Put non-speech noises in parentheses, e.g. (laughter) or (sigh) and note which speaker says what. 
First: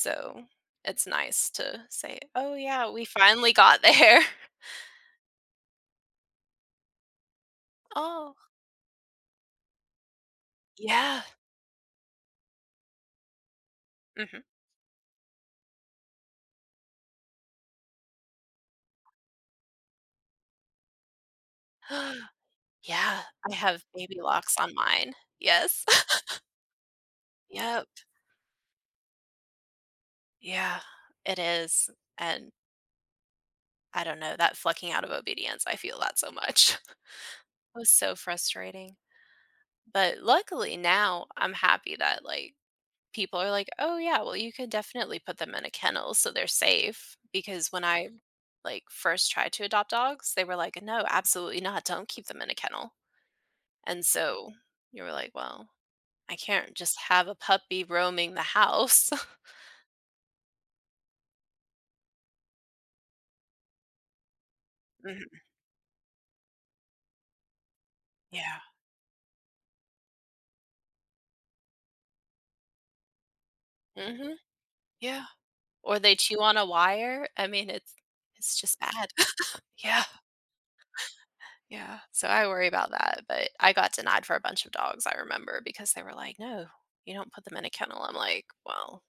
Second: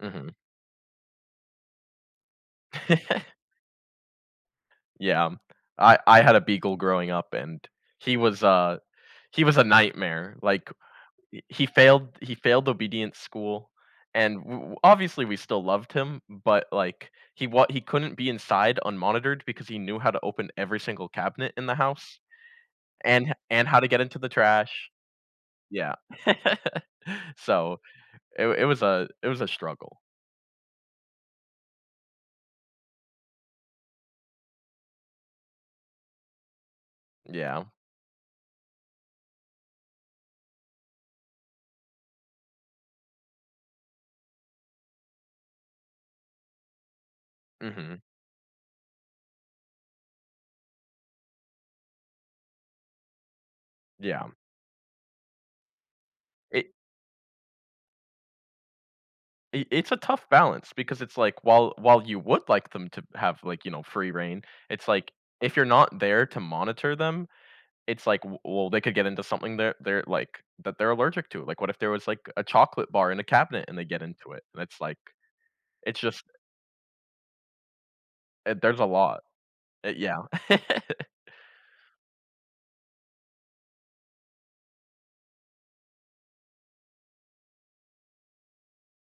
Speaker 1: Mhm.
Speaker 2: it's nice to say, "Oh yeah, we
Speaker 1: (laughs)
Speaker 2: finally got there."
Speaker 1: Yeah, um, I I had a beagle growing up, and he
Speaker 2: Oh.
Speaker 1: was a he was a nightmare, like,
Speaker 2: Yeah.
Speaker 1: i he failed he failed obedience school, and
Speaker 2: Mhm.
Speaker 1: w w obviously we still loved him, but like he wa he couldn't be inside unmonitored because he knew how to open every single cabinet in the house,
Speaker 2: (gasps) Yeah,
Speaker 1: and ho
Speaker 2: I
Speaker 1: and how
Speaker 2: have
Speaker 1: to get
Speaker 2: baby
Speaker 1: into the
Speaker 2: locks on
Speaker 1: trash
Speaker 2: mine, yes.
Speaker 1: Yeah.
Speaker 2: (laughs)
Speaker 1: (laughs) So
Speaker 2: Yep.
Speaker 1: it it was a it was a struggle.
Speaker 2: Yeah, it is, and I don't know that flunking out of obedience, I feel that so much. (laughs)
Speaker 1: Yeah.
Speaker 2: It was so frustrating. But luckily now I'm happy that, like, people are, like, "Oh yeah, well you could definitely put them in a kennel so they're safe," because when
Speaker 1: Mhm.
Speaker 2: I, like, first tried to adopt dogs, they were, like, "No, absolutely not, don't keep them in a kennel, and
Speaker 1: Yeah.
Speaker 2: so, we were like, "Well, I
Speaker 1: It
Speaker 2: can't just have a puppy roaming the house."
Speaker 1: I it's a tough balance because it's, like, while while you would like them to b have like, you know, free reign, it's, like,
Speaker 2: Mhm.
Speaker 1: if you're not there to monitor them, it's, like, w
Speaker 2: Yeah.
Speaker 1: well, they could get into something they're they're, like that they're allergic to, like what if there was like a chocolate bar in a cabinet and they get into
Speaker 2: Mhm,
Speaker 1: it, and it's like
Speaker 2: yeah, or
Speaker 1: it's
Speaker 2: they
Speaker 1: just
Speaker 2: chew on a wire. I mean, it's
Speaker 1: Eh,
Speaker 2: it's just
Speaker 1: there's a
Speaker 2: bad.
Speaker 1: lot.
Speaker 2: (laughs)
Speaker 1: Eh,
Speaker 2: Yeah.
Speaker 1: yeah. (laughs)
Speaker 2: Yeah, so I worry about that, but I got denied for a bunch of dogs I remember because they were, like, "No, you don't put them in a kennel." I'm, like, "Well"